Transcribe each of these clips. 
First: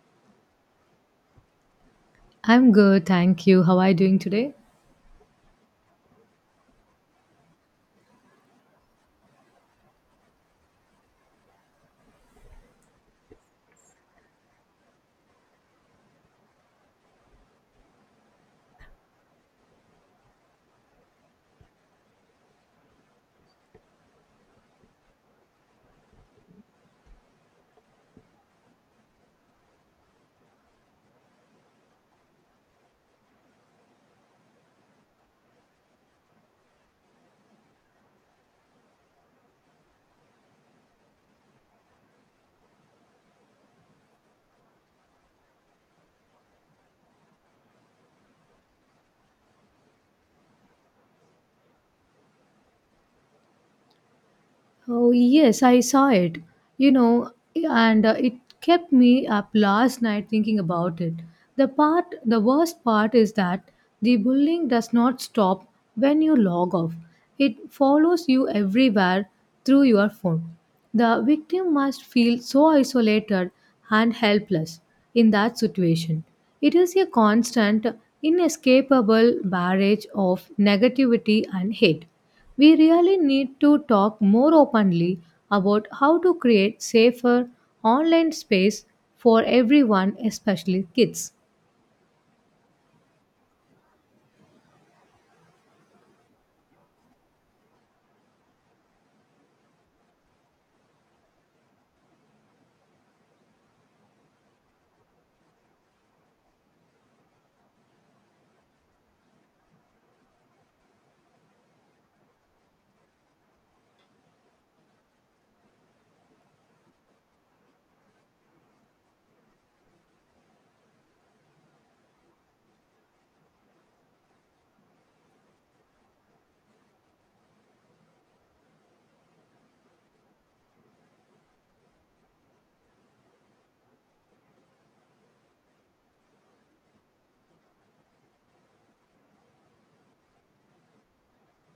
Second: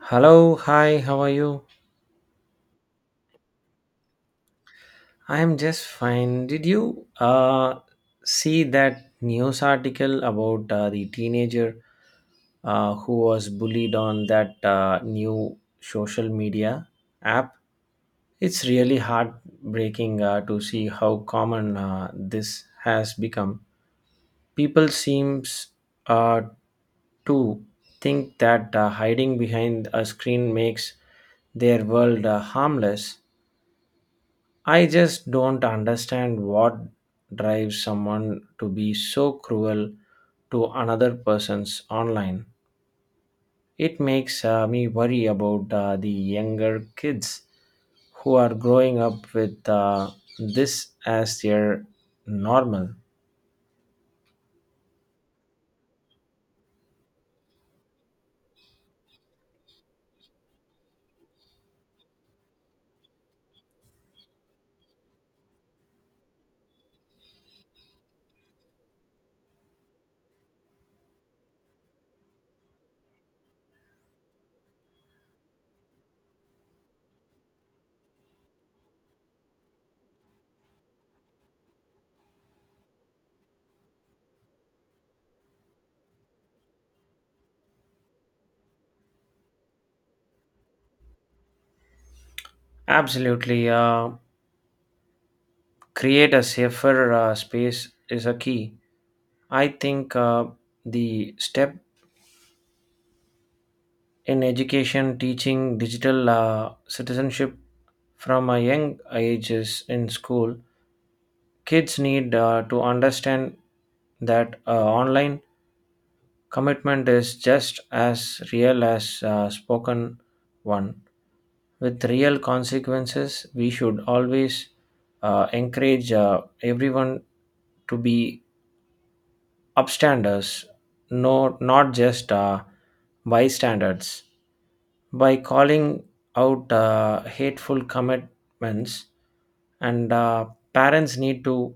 Hello, hi, how are you? I'm good, thank you. How are you doing today? I am just fine. Did you see that news article about the teenager who was bullied on that new social media app? It's really heartbreaking to see how common this has become. People seems uh, to think that hiding behind a screen makes their world harmless. I just don't understand what drives someone to be so cruel to another person's online. It makes me worry about the younger kids who are growing up with this as their normal. Oh, yes, I saw it. You know, and it kept me up last night thinking about it. The worst part is that the bullying does not stop when you log off. It follows you everywhere through your phone. The victim must feel so isolated and helpless in that situation. It is a constant, inescapable barrage of negativity and hate. We really need to talk more openly about how to create safer online space for everyone, especially kids. Absolutely, create a safer space is a key. I think the step in education, teaching digital citizenship from a young ages in school, kids need to understand that online commitment is just as real as spoken one, with real consequences. We should always encourage everyone to be upstanders, no, not just bystanders. By calling out hateful commitments, and parents need to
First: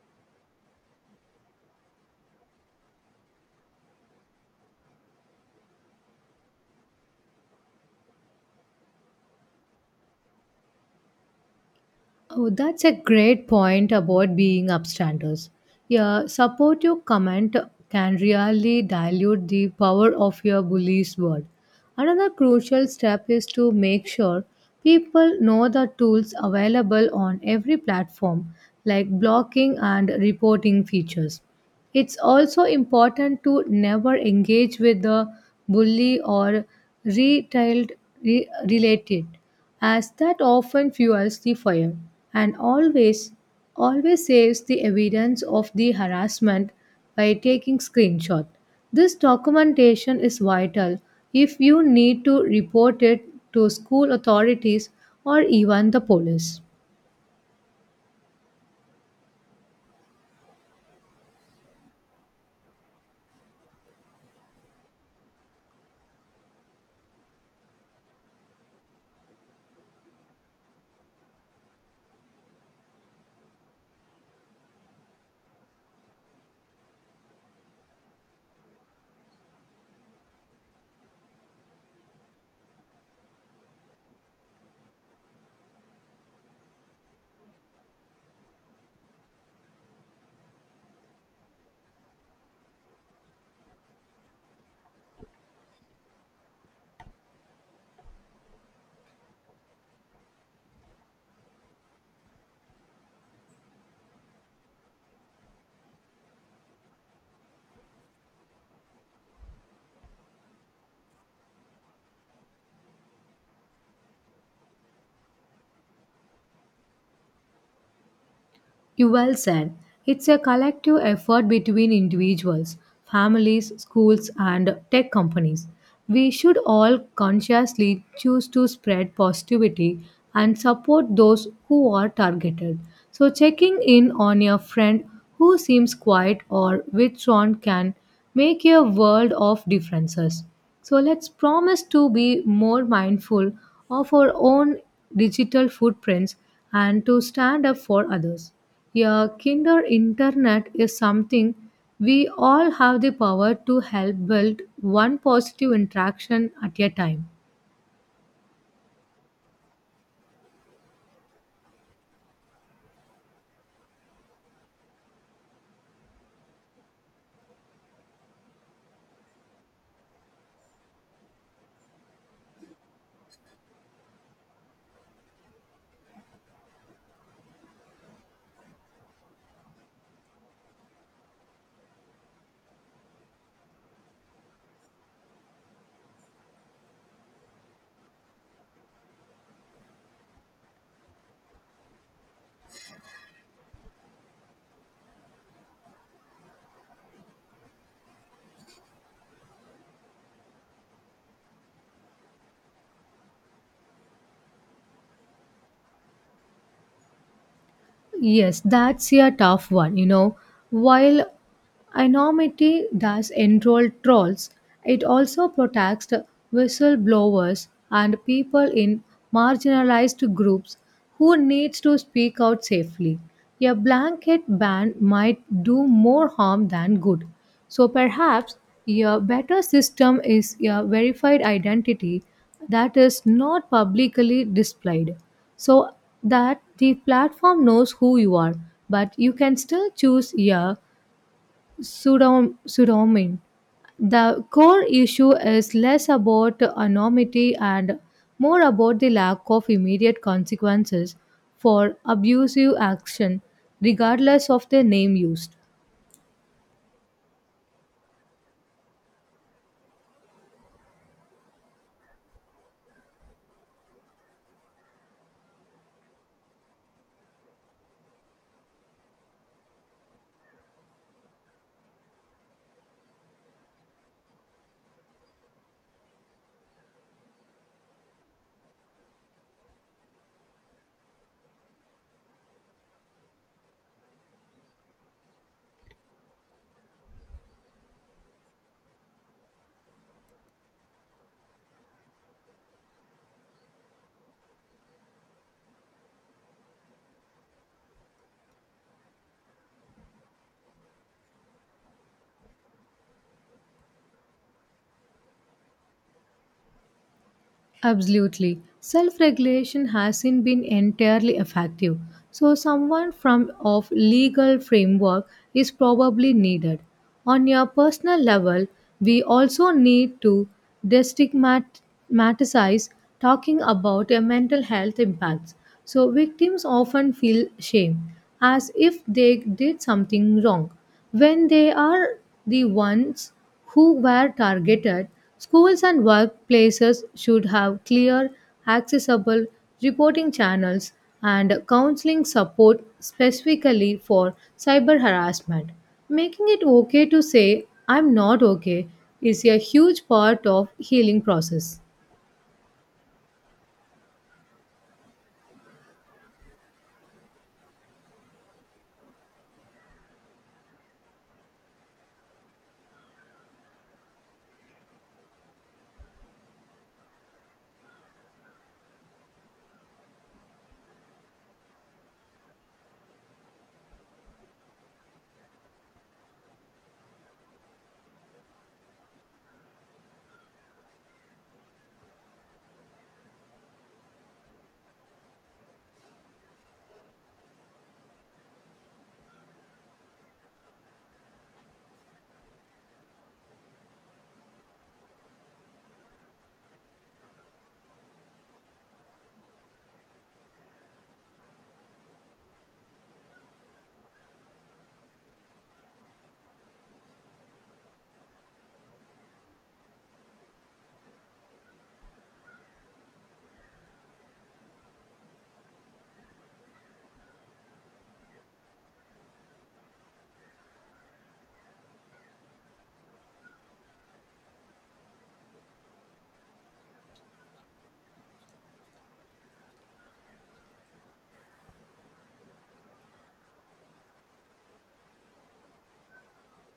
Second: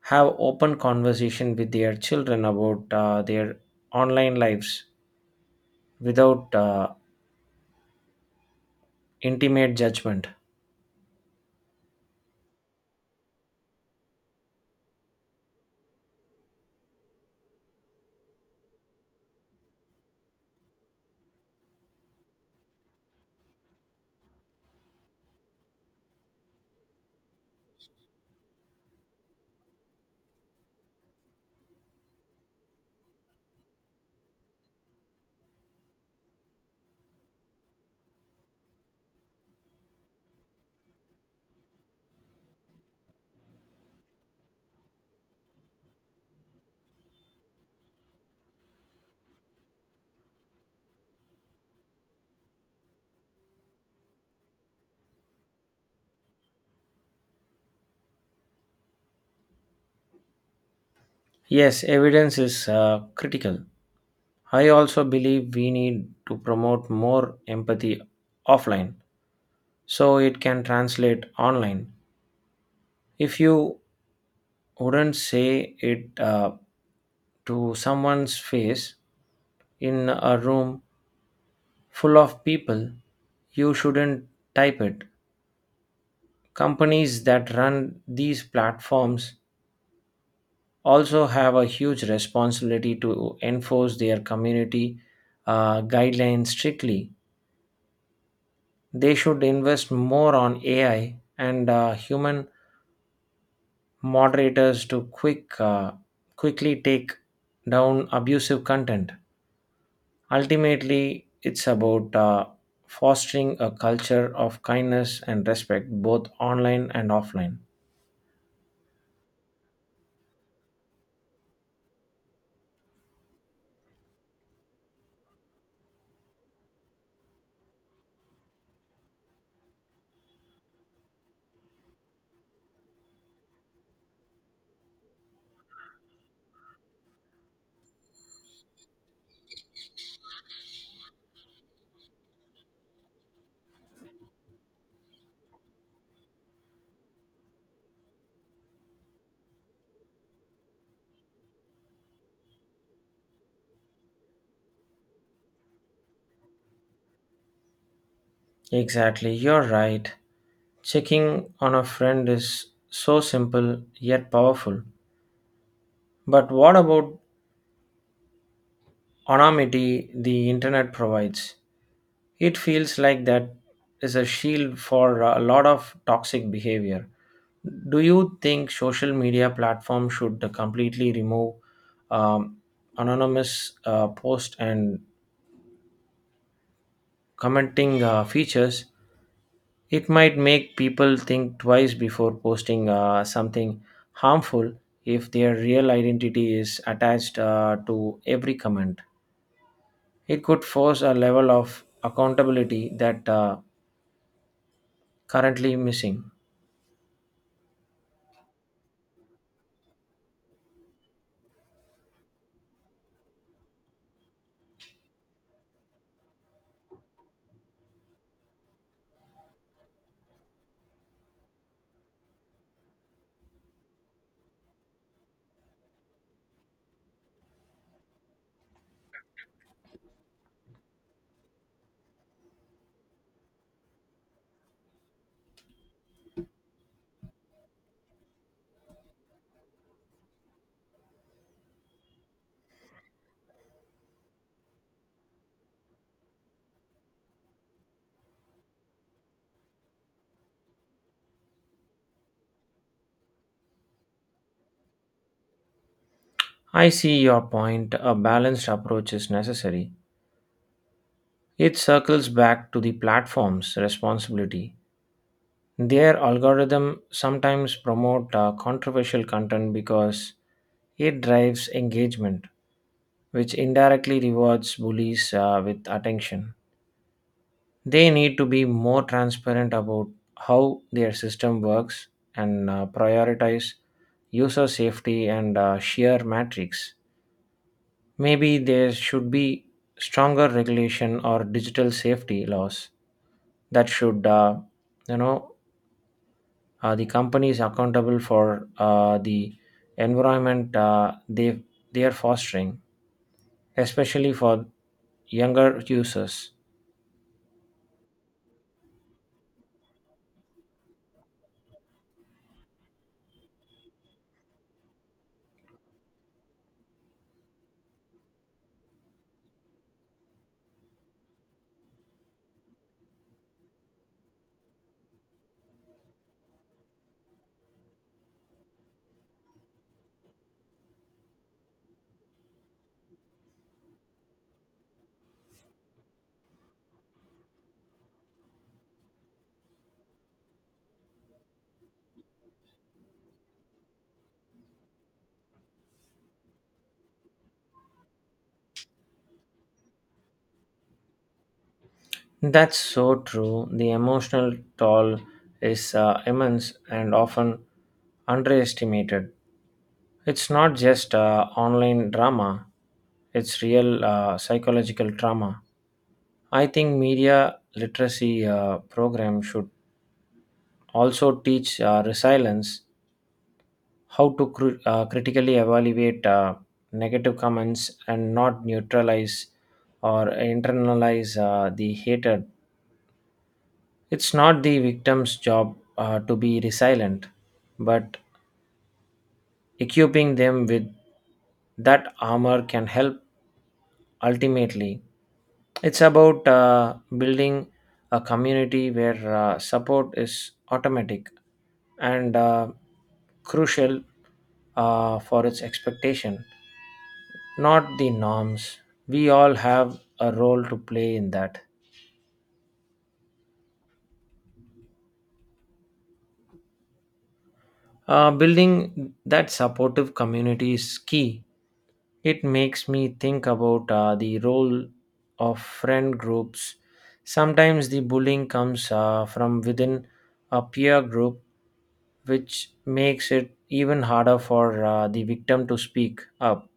have open conversation with their children about their online lives without intimate judgment. Oh, that's a great point about being upstanders. Yeah, supportive comment can really dilute the power of your bully's word. Another crucial step is to make sure people know the tools available on every platform, like blocking and reporting features. It's also important to never engage with the bully or retailed related, as that often fuels the fire and always saves the evidence of the harassment by taking screenshot. This documentation is vital if you need to report it to school authorities or even the police. Yes, evidence is critical. I also believe we need to promote more empathy offline so it can translate online. If you wouldn't say it to someone's face in a room full of people, you shouldn't type it. Companies that run these platforms also have a huge responsibility to enforce their community guidelines strictly. They should invest more on AI and human moderators to quickly take down abusive content. Ultimately, it's about fostering a culture of kindness and respect both online and offline. You well said. It's a collective effort between individuals, families, schools, and tech companies. We should all consciously choose to spread positivity and support those who are targeted. So, checking in on your friend who seems quiet or withdrawn can make a world of differences. So, let's promise to be more mindful of our own digital footprints and to stand up for others. Yeah, kinder internet is something we all have the power to help build one positive interaction at a time. Exactly, you're right. Checking on a friend is so simple yet powerful. But what about anonymity the internet provides? It feels like that is a shield for a lot of toxic behavior. Do you think social media platforms should completely remove um, anonymous post and commenting features? It might make people think twice before posting something harmful if their real identity is attached to every comment. It could force a level of accountability that currently missing. Yes, that's a tough one, you know. While anonymity does enroll trolls. It also protects whistleblowers and people in marginalized groups who need to speak out safely. A blanket ban might do more harm than good. So perhaps a better system is a verified identity that is not publicly displayed so that the platform knows who you are but you can still choose a Surrounding. The core issue is less about anonymity and more about the lack of immediate consequences for abusive action, regardless of the name used. I see your point. A balanced approach is necessary. It circles back to the platform's responsibility. Their algorithm sometimes promote controversial content because it drives engagement, which indirectly rewards bullies with attention. They need to be more transparent about how their system works and prioritize user safety and sheer metrics. Maybe there should be stronger regulation or digital safety laws that should, you know, the companies accountable for the environment they are fostering, especially for younger users. Absolutely. Self regulation hasn't been entirely effective, so someone from of legal framework is probably needed. On your personal level, we also need to destigmatize talking about a mental health impacts. So victims often feel shame as if they did something wrong when they are the ones who were targeted, schools and workplaces should have clear, accessible reporting channels and counseling support specifically for cyber harassment. Making it okay to say I'm not okay is a huge part of healing process. That's so true. The emotional toll is immense and often underestimated. It's not just online drama, it's real psychological trauma. I think media literacy program should also teach resilience, how to critically evaluate negative comments and not neutralize or internalize the hatred. It's not the victim's job to be resilient, but equipping them with that armor can help ultimately. It's about building a community where support is automatic and crucial for its expectation, not the norms. We all have a role to play in that. Building that supportive community is key. It makes me think about the role of friend groups. Sometimes the bullying comes from within a peer group, which makes it even harder for the victim to speak up.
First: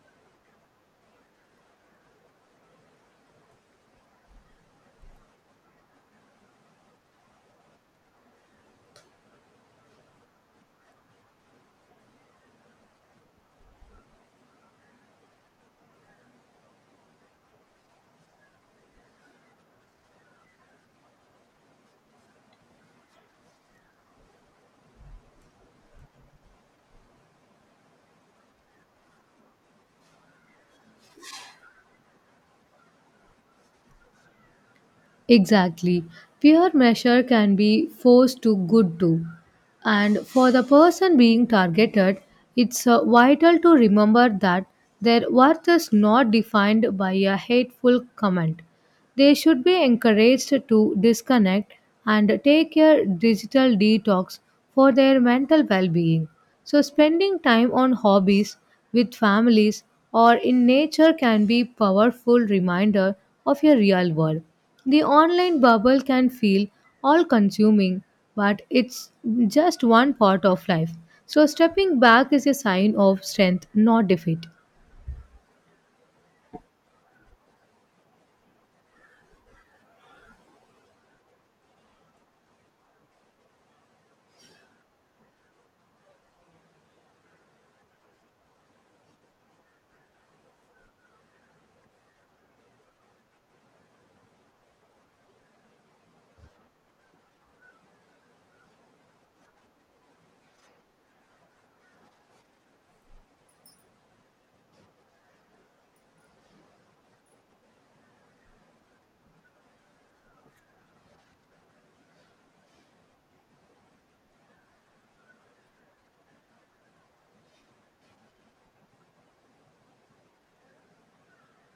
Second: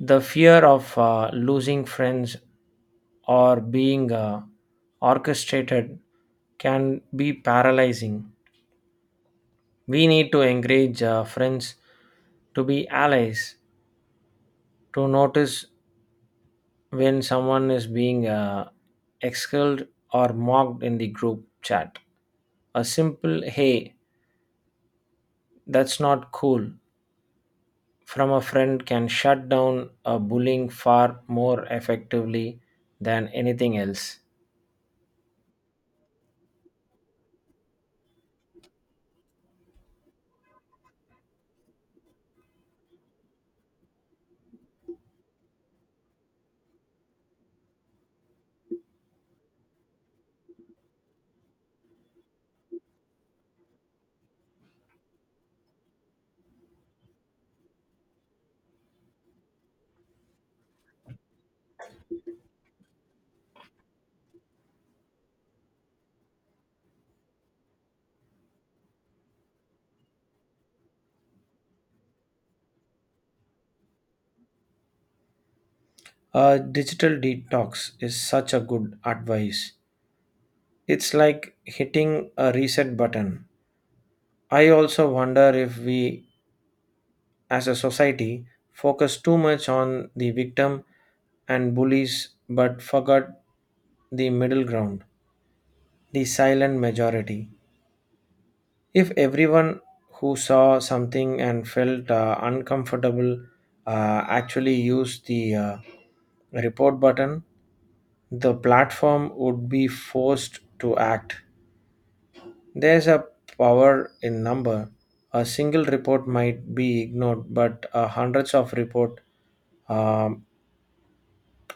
The fear of losing friends or being orchestrated can be paralyzing. We need to encourage friends to be allies, to notice when someone is being expelled or mocked in the group chat. A simple hey, that's not cool from a friend can shut down a bullying far more effectively than anything else. Exactly. Peer measure can be forced to good too. And for the person being targeted, it's vital to remember that their worth is not defined by a hateful comment. They should be encouraged to disconnect and take a digital detox for their mental well being. So, spending time on hobbies with families or in nature can be powerful reminder of your real world the online bubble can feel all consuming, but it's just one part of life. So, stepping back is a sign of strength, not defeat. A digital detox is such a good advice. It's like hitting a reset button. I also wonder if we, as a society, focused too much on the victim and bullies but forgot the middle ground, the silent majority. If everyone who saw something and felt uncomfortable actually used the report button, the platform would be forced to act. There's a power in number. A single report might be ignored, but hundreds of reports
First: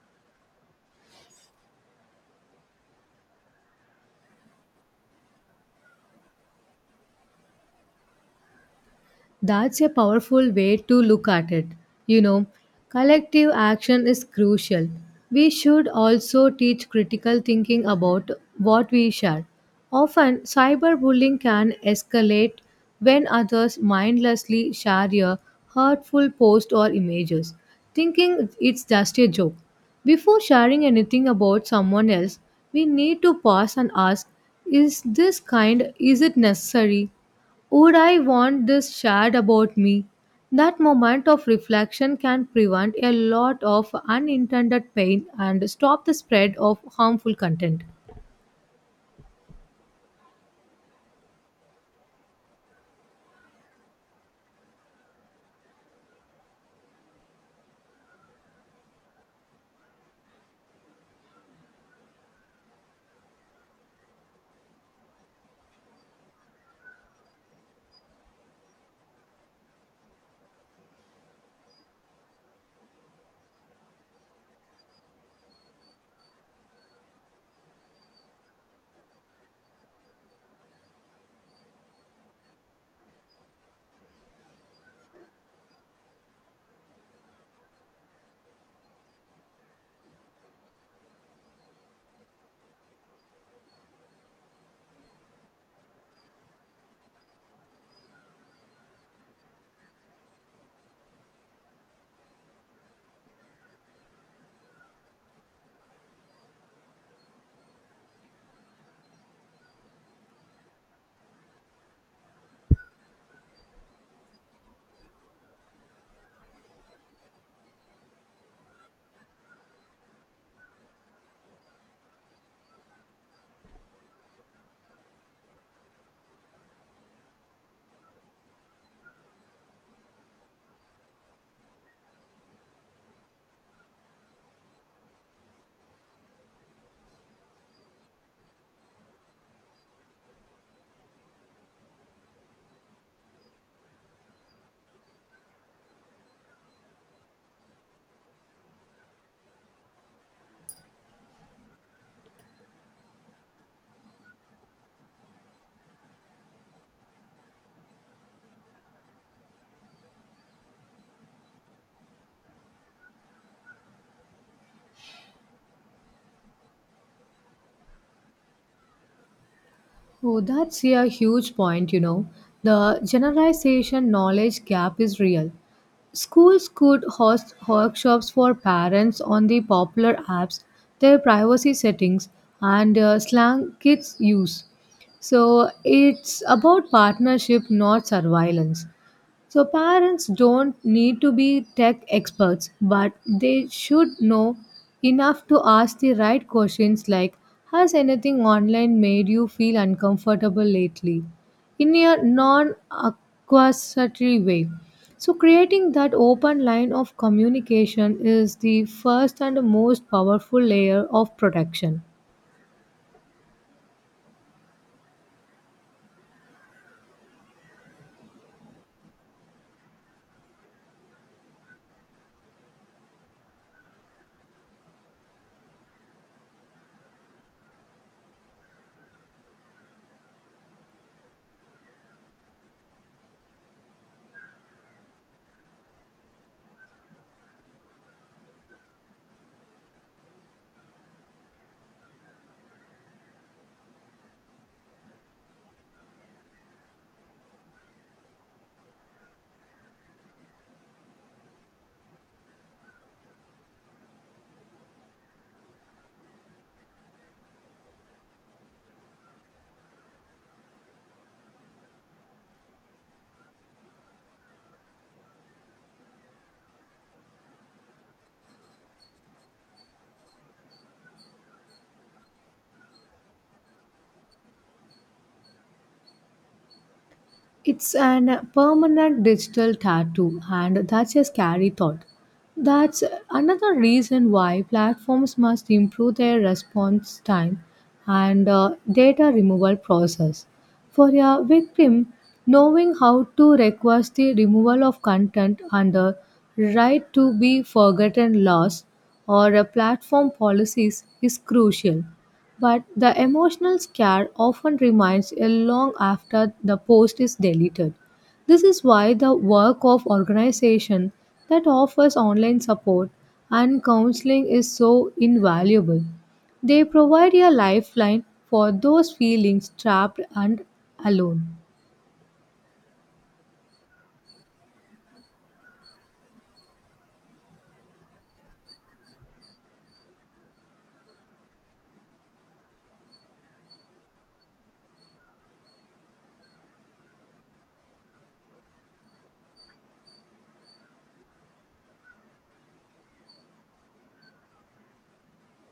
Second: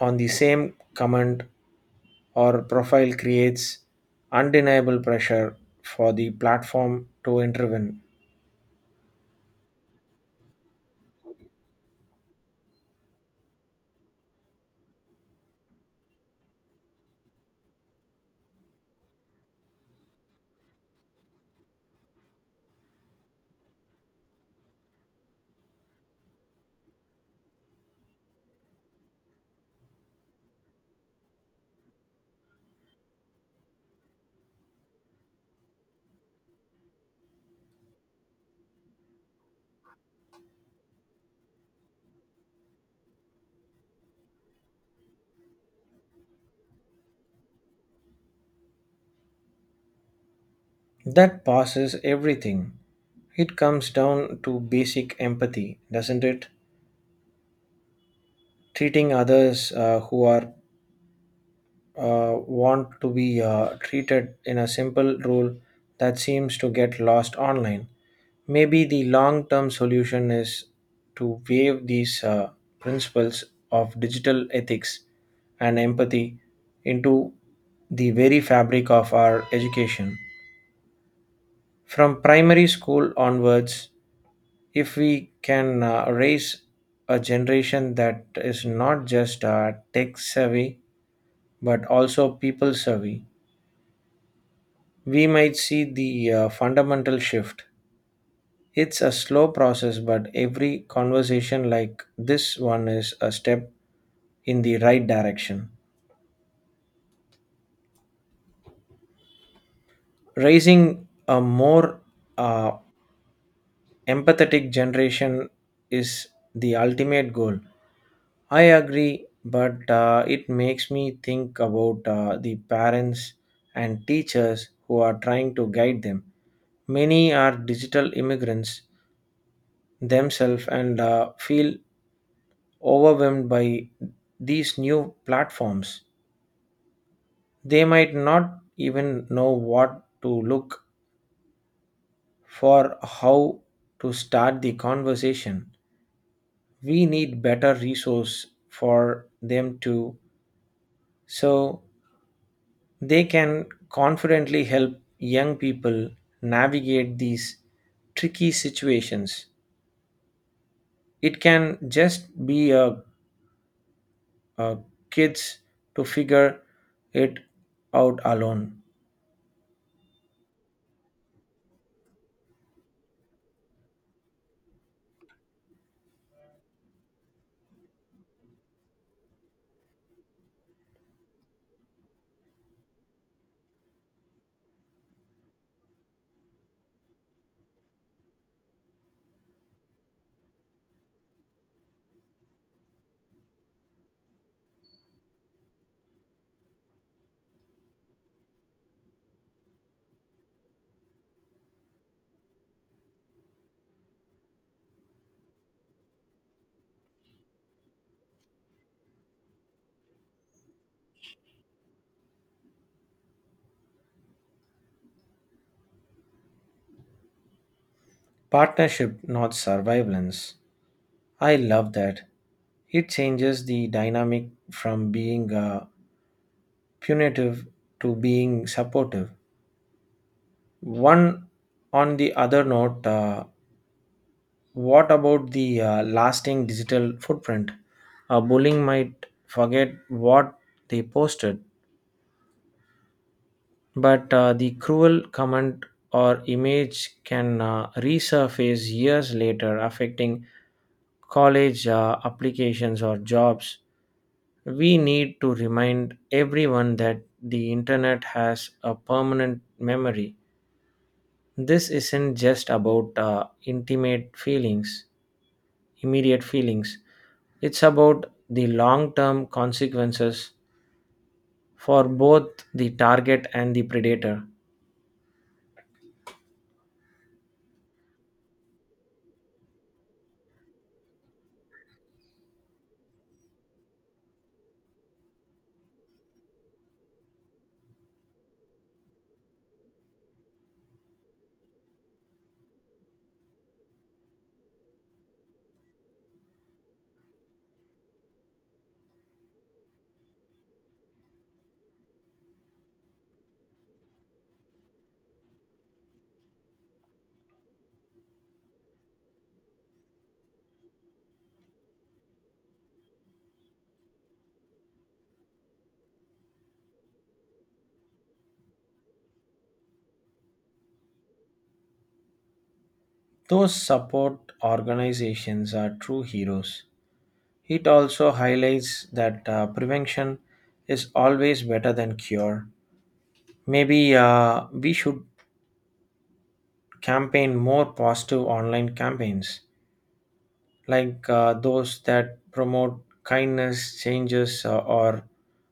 on the same comment or profile creates undeniable pressure for the platform to intervene. That's a powerful way to look at it. You know, collective action is crucial. We should also teach critical thinking about what we share. Often, cyberbullying can escalate when others mindlessly share a hurtful post or images, thinking it's just a joke. Before sharing anything about someone else, we need to pause and ask is this kind, is it necessary? Would I want this shared about me? That moment of reflection can prevent a lot of unintended pain and stop the spread of harmful content. That passes everything. It comes down to basic empathy, doesn't it? Treating others who are uh, want to be treated in a simple rule that seems to get lost online. Maybe the long term solution is to waive these principles of digital ethics and empathy into the very fabric of our education. From primary school onwards, if we can raise a generation that is not just tech savvy but also people savvy, we might see the fundamental shift. It's a slow process, but every conversation like this one is a step in the right direction. Raising a more uh, empathetic generation is the ultimate goal. I agree, but it makes me think about the parents and teachers who are trying to guide them. Many are digital immigrants themselves and feel overwhelmed by these new platforms. They might not even know what to look for, how to start the conversation. We need better resource for them to so they can confidently help young people navigate these tricky situations. It can just be a kids to figure it out alone. Oh, that's a huge point, you know. The generalization knowledge gap is real. Schools could host workshops for parents on the popular apps, their privacy settings, and slang kids use. So it's about partnership, not surveillance. So, parents don't need to be tech experts, but they should know enough to ask the right questions like has anything online made you feel uncomfortable lately? In a non accusatory way. So, creating that open line of communication is the first and most powerful layer of protection. Partnership, not survivalence. I love that. It changes the dynamic from being punitive to being supportive. One on the other note, what about the lasting digital footprint? Bullying might forget what they posted. But the cruel comment or image can resurface years later, affecting college applications or jobs. We need to remind everyone that the internet has a permanent memory. This isn't just about immediate feelings. It's about the long term consequences for both the target and the predator. It's an permanent digital tattoo, and that's a scary thought. That's another reason why platforms must improve their response time and data removal process. For a victim, knowing how to request the removal of content under right to be forgotten laws or platform policies is crucial. But the emotional scar often remains ill long after the post is deleted. This is why the work of organization that offers online support and counseling is so invaluable. They provide a lifeline for those feeling trapped and alone. Those support organizations are true heroes. It also highlights that prevention is always better than cure. Maybe we should campaign more positive online campaigns, like those that promote kindness, changes, or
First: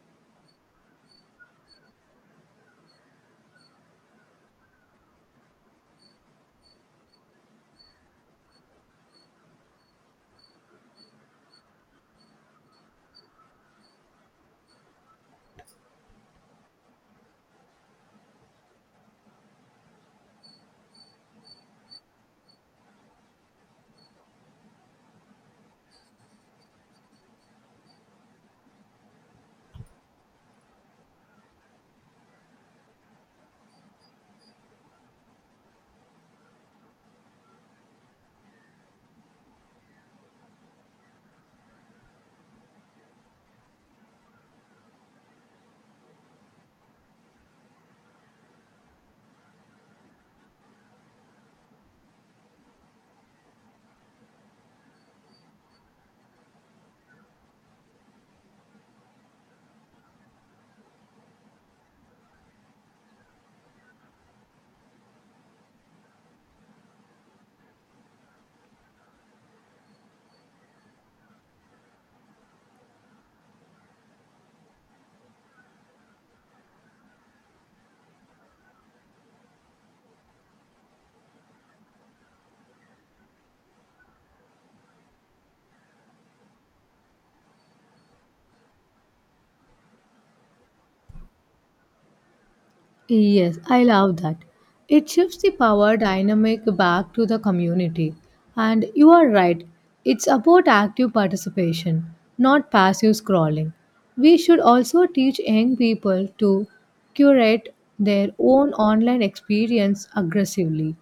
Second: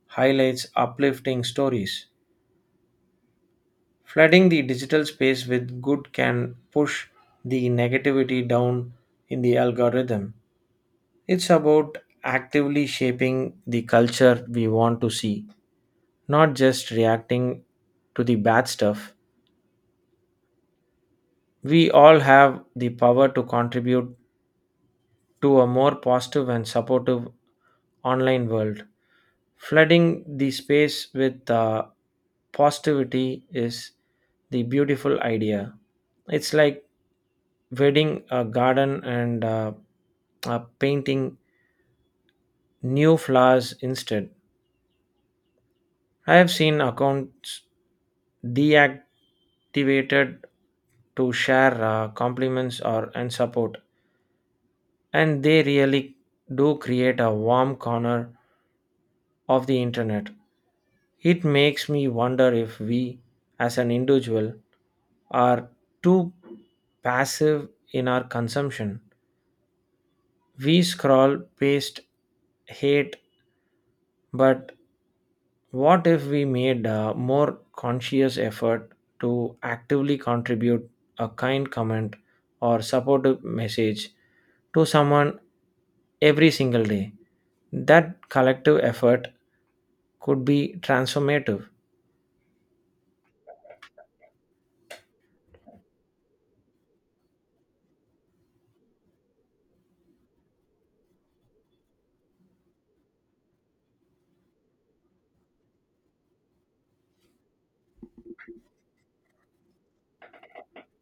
highlights uplifting stories. Flooding the digital space with good can push the negativity down in the algorithm. It's about actively shaping the culture we want to see, not just reacting to the bad stuff. We all have the power to contribute to a more positive and supportive online world. Flooding the space with positivity is the beautiful idea. It's like wedding a garden and painting new flowers instead. I have seen accounts deactivated to share compliments or and support, and they really do create a warm corner of the internet. It makes me wonder if we, as an individual, are too passive in our consumption. We scroll, past hate, but what if we made a more conscious effort to actively contribute a kind comment or supportive message to someone every single day? That collective effort could be transformative. Yes, I love that. It shifts the power dynamic back to the community. And you are right, it's about active participation, not passive scrolling. We should also teach young people to curate their own online experience aggressively.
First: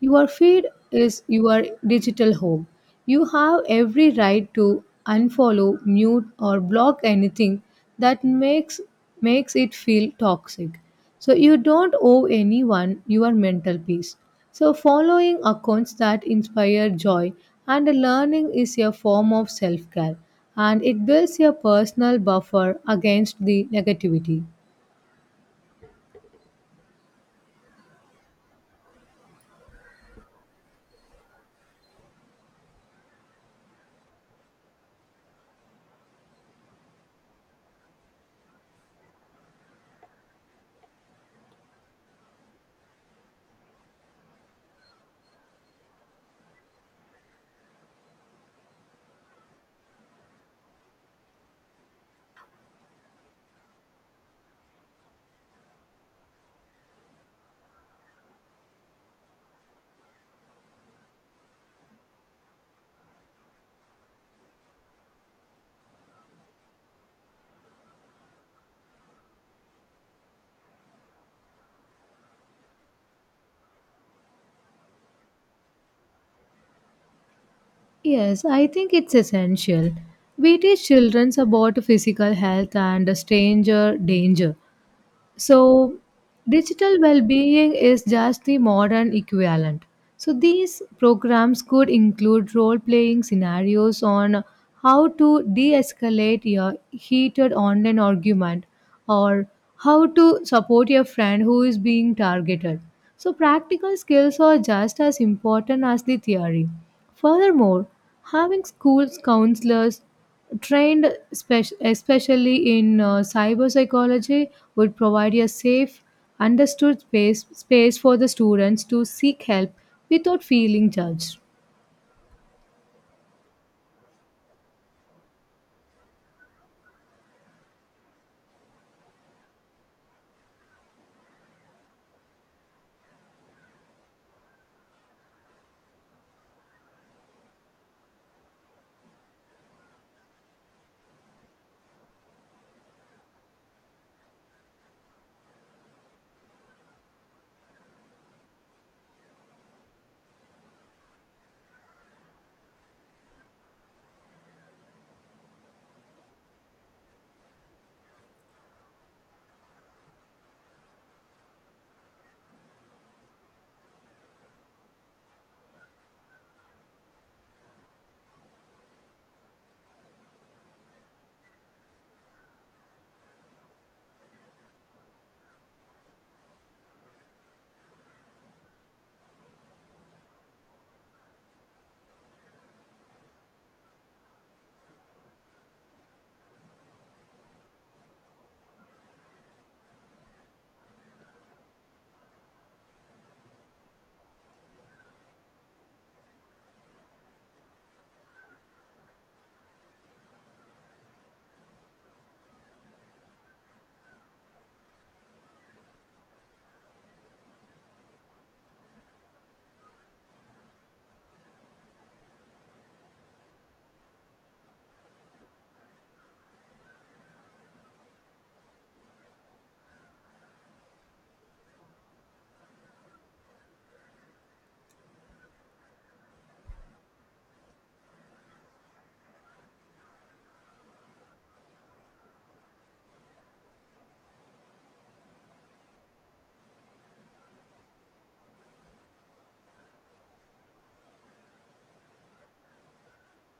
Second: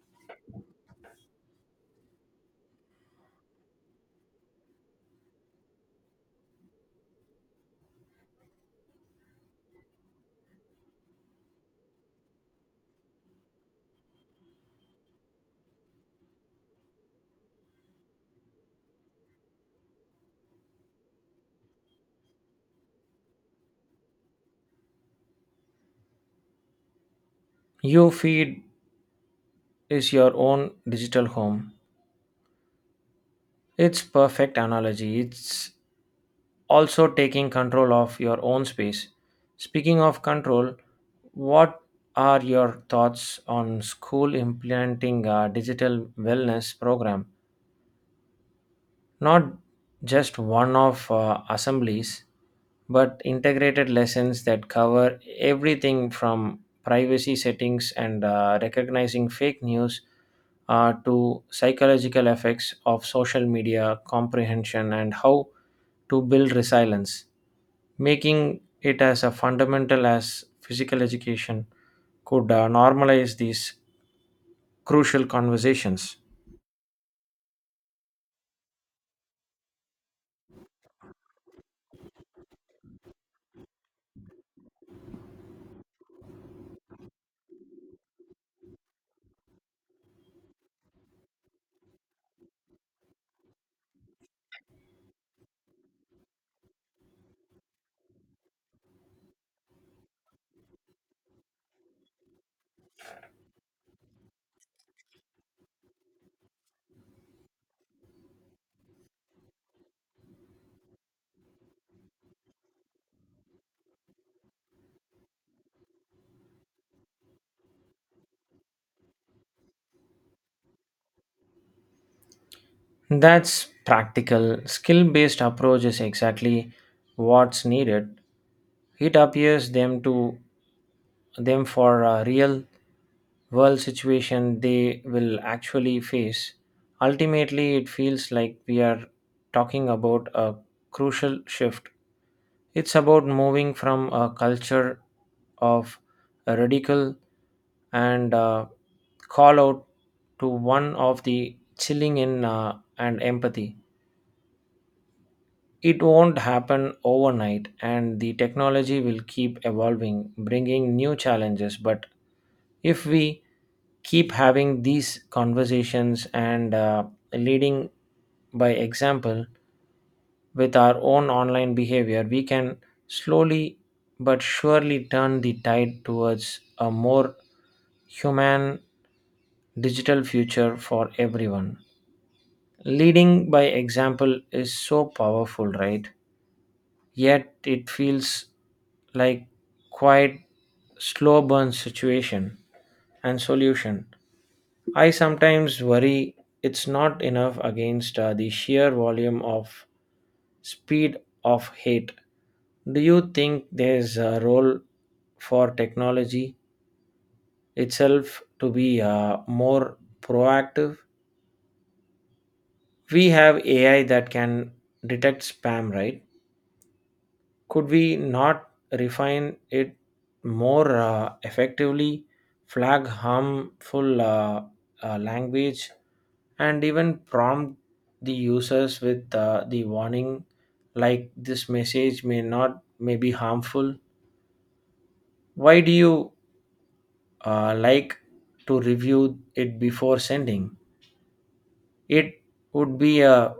Your feed is your digital home. You have every right to unfollow, mute, or block anything that makes it feel toxic. So you don't owe anyone your mental peace. So following accounts that inspire joy and learning is a form of self-care and it builds a personal buffer against the negativity. Your feed is your own digital home. It's perfect analogy. It's also taking control of your own space. Speaking of control, what are your thoughts on school implementing a digital wellness program? Not just one off assemblies, but integrated lessons that cover everything from privacy settings and recognizing fake news to psychological effects of social media comprehension and how to build resilience, making it as a fundamental as physical education could normalize these crucial conversations. Yes, I think it's essential. We teach children about physical health and stranger danger, so, digital well being is just the modern equivalent. So, these programs could include role playing scenarios on how to de escalate your heated online argument or how to support your friend who is being targeted. So, practical skills are just as important as the theory. Furthermore, having schools counselors trained especially in cyber psychology would provide a safe understood space for the students to seek help without feeling judged. That's practical. Skill based approach is exactly what's needed. It appears them to them for a real world situation they will actually face. Ultimately, it feels like we are talking about a crucial shift. It's about moving from a culture of a radical and call out to one of the chilling in and empathy. It won't happen overnight, and the technology will keep evolving, bringing new challenges. But if we keep having these conversations and leading by example with our own online behavior, we can slowly but surely turn the tide towards a more human digital future for everyone. Leading by example is so powerful, right? Yet it feels like quite slow burn situation and solution. I sometimes worry it's not enough against the sheer volume of speed of hate. Do you think there's a role for technology itself to be more proactive? We have AI that can detect spam, right? Could we not refine it more effectively flag harmful language and even prompt the users with the warning, like, this message may not may be harmful, why do you like to review it before sending it would be a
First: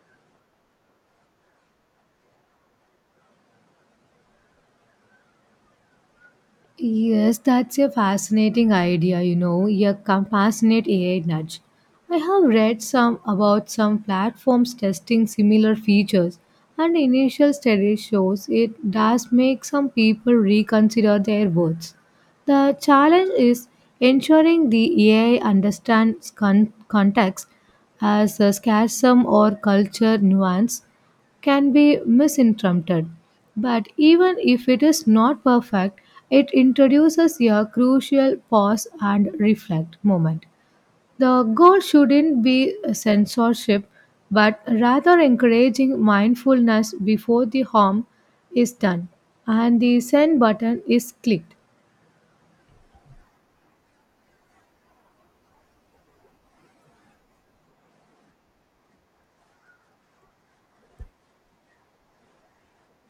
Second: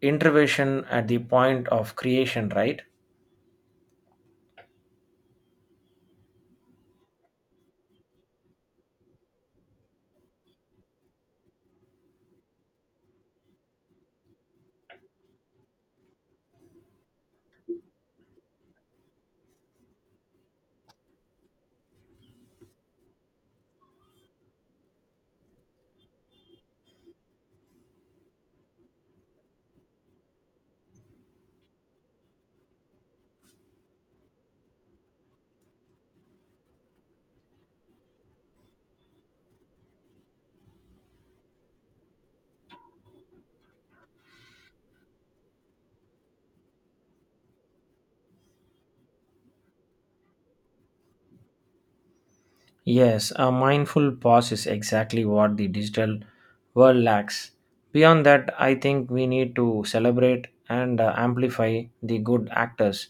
intervention at the point of creation, right? Yes, that's a fascinating idea, you know, a passionate AI nudge. I have read some about some platforms testing similar features and initial study shows it does make some people reconsider their words. The challenge is ensuring the AI understands context as a scarce or culture nuance can be misinterpreted. But even if it is not perfect, it introduces a crucial pause and reflect moment. The goal shouldn't be censorship, but rather encouraging mindfulness before the harm is done and the send button is clicked. Yes, a mindful pause is exactly what the digital world lacks. Beyond that, I think we need to celebrate and amplify the good actors,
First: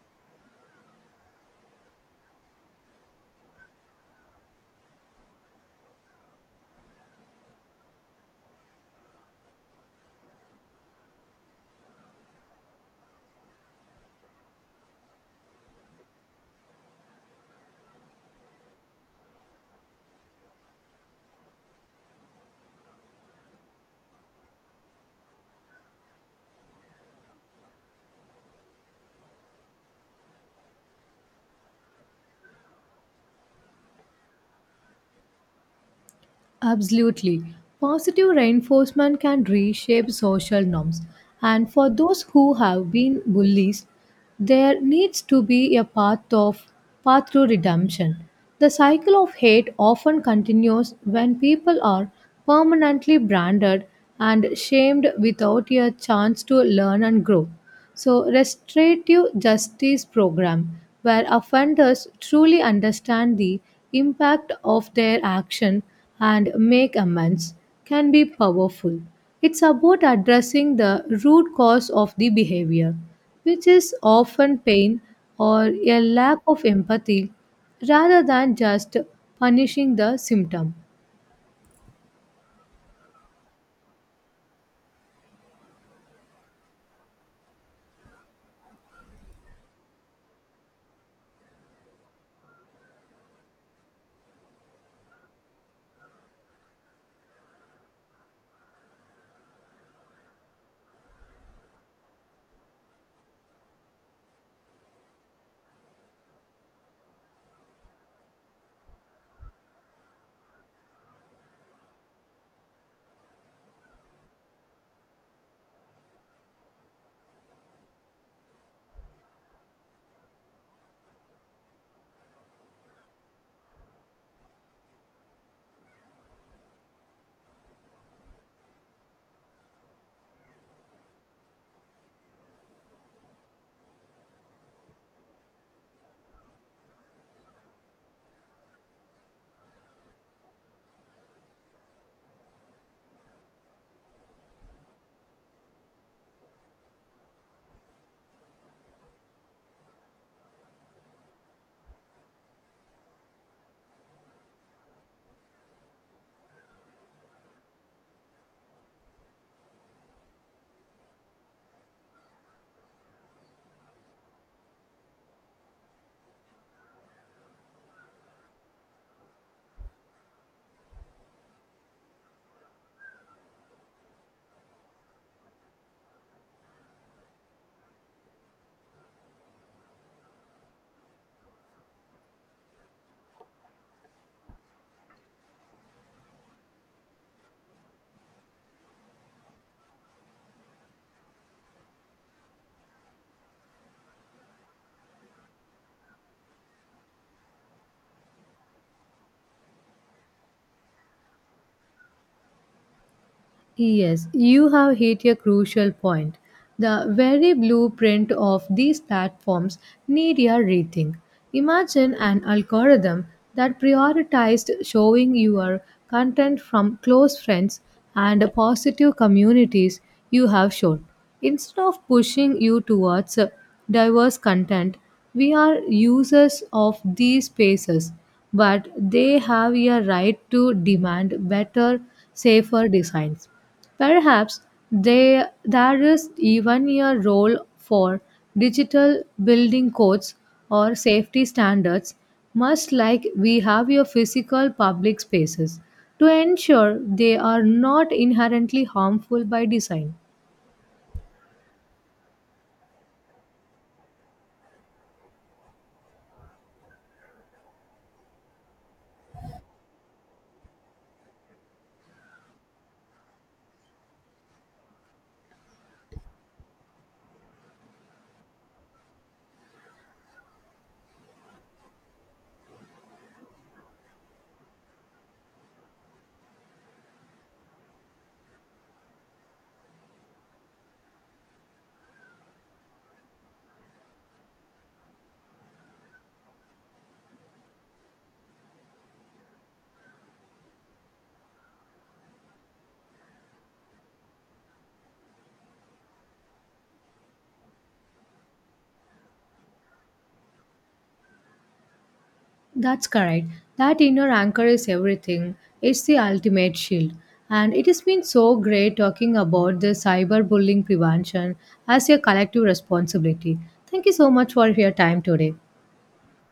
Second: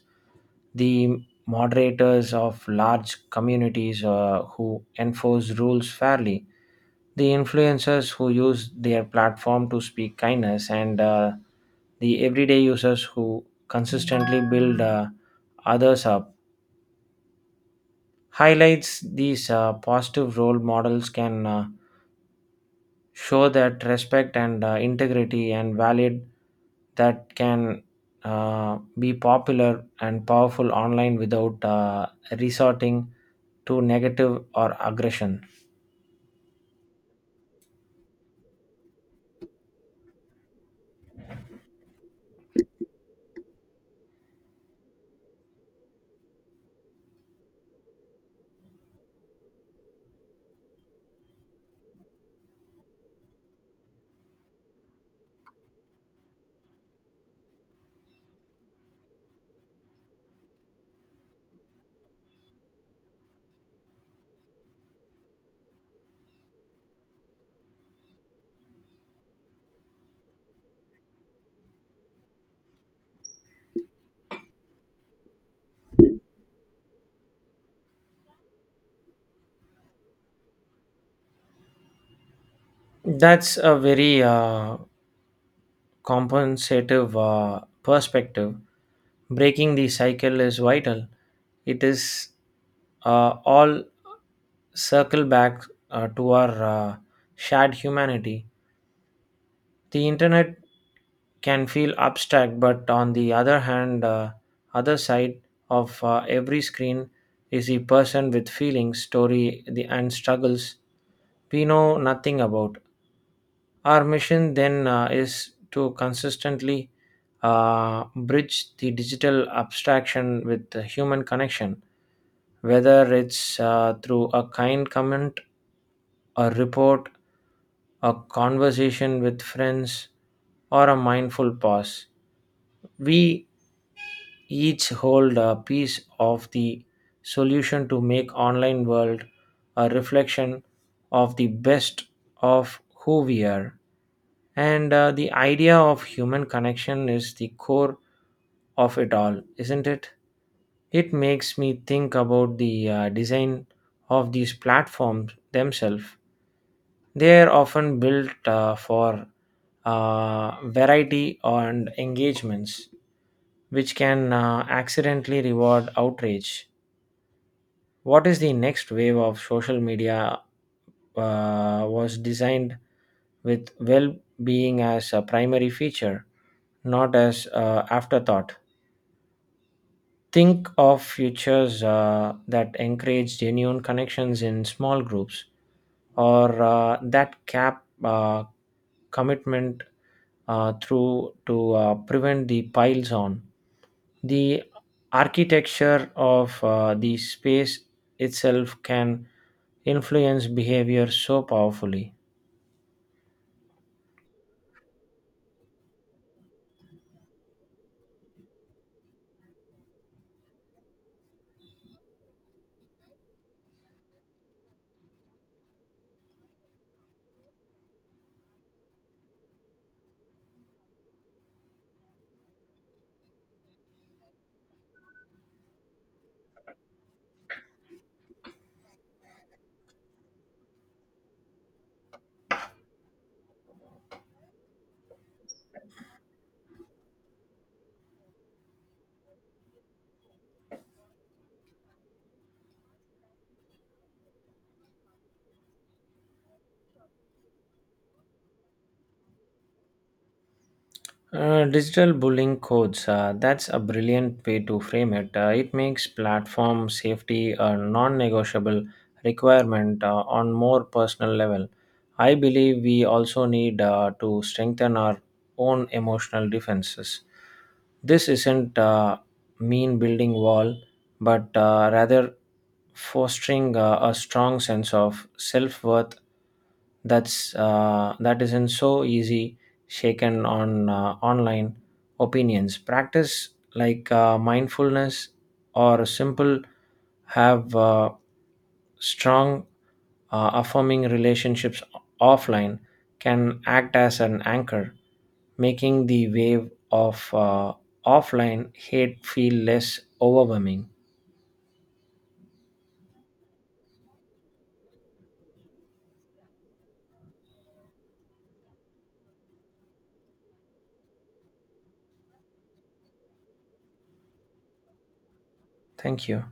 the moderators of large communities who enforce rules fairly, the influencers who use their platform to speak kindness, and the everyday users who consistently build others up. Highlights these positive role models can. Show that respect and integrity and valid that can be popular and powerful online without resorting to negative or aggression. Absolutely. Positive reinforcement can reshape social norms. And for those who have been bullies, there needs to be a path to redemption. The cycle of hate often continues when people are permanently branded and shamed without a chance to learn and grow. So, restorative justice program where offenders truly understand the impact of their action and make amends can be powerful. It's about addressing the root cause of the behavior, which is often pain or a lack of empathy rather than just punishing the symptom. That's a very compensative perspective. Breaking the cycle is vital. It is all circle back to our shared humanity. The internet can feel abstract, but on the other hand, other side of every screen is the person with feelings, story, the, and struggles we know nothing about. Our mission then is to consistently bridge the digital abstraction with the human connection, whether it's through a kind comment, a report, a conversation with friends, or a mindful pause. We each hold a piece of the solution to make online world a reflection of the best of who we are, and the idea of human connection is the core of it all, isn't it? It makes me think about the design of these platforms themselves. They are often built for variety and engagements which can accidentally reward outrage. What is the next wave of social media was designed with well being as a primary feature, not as afterthought. Think of futures that encourage genuine connections in small groups or that cap commitment through to prevent the piles on. The architecture of the space itself can influence behavior so powerfully. Yes, you have hit a crucial point. The very blueprint of these platforms need a rethink. Imagine an algorithm that prioritized showing your content from close friends and positive communities you have shown, instead of pushing you towards diverse content we are users of these spaces, but they have a right to demand better, safer designs. Perhaps there is even a role for digital building codes or safety standards, much like we have your physical public spaces, to ensure they are not inherently harmful by design. Digital bullying codes, that's a brilliant way to frame it. It makes platform safety a non negotiable requirement on more personal level. I believe we also need to strengthen our own emotional defenses. This isn't mean building wall but rather fostering a strong sense of self-worth that isn't so easy shaken on online opinions practice like mindfulness or simple have strong affirming relationships offline can act as an anchor, making the wave of uh, offline hate feel less overwhelming. That's correct. That inner anchor is everything. It's the ultimate shield. And it has been so great talking about the cyberbullying prevention as a collective responsibility. Thank you so much for your time today. Thank you.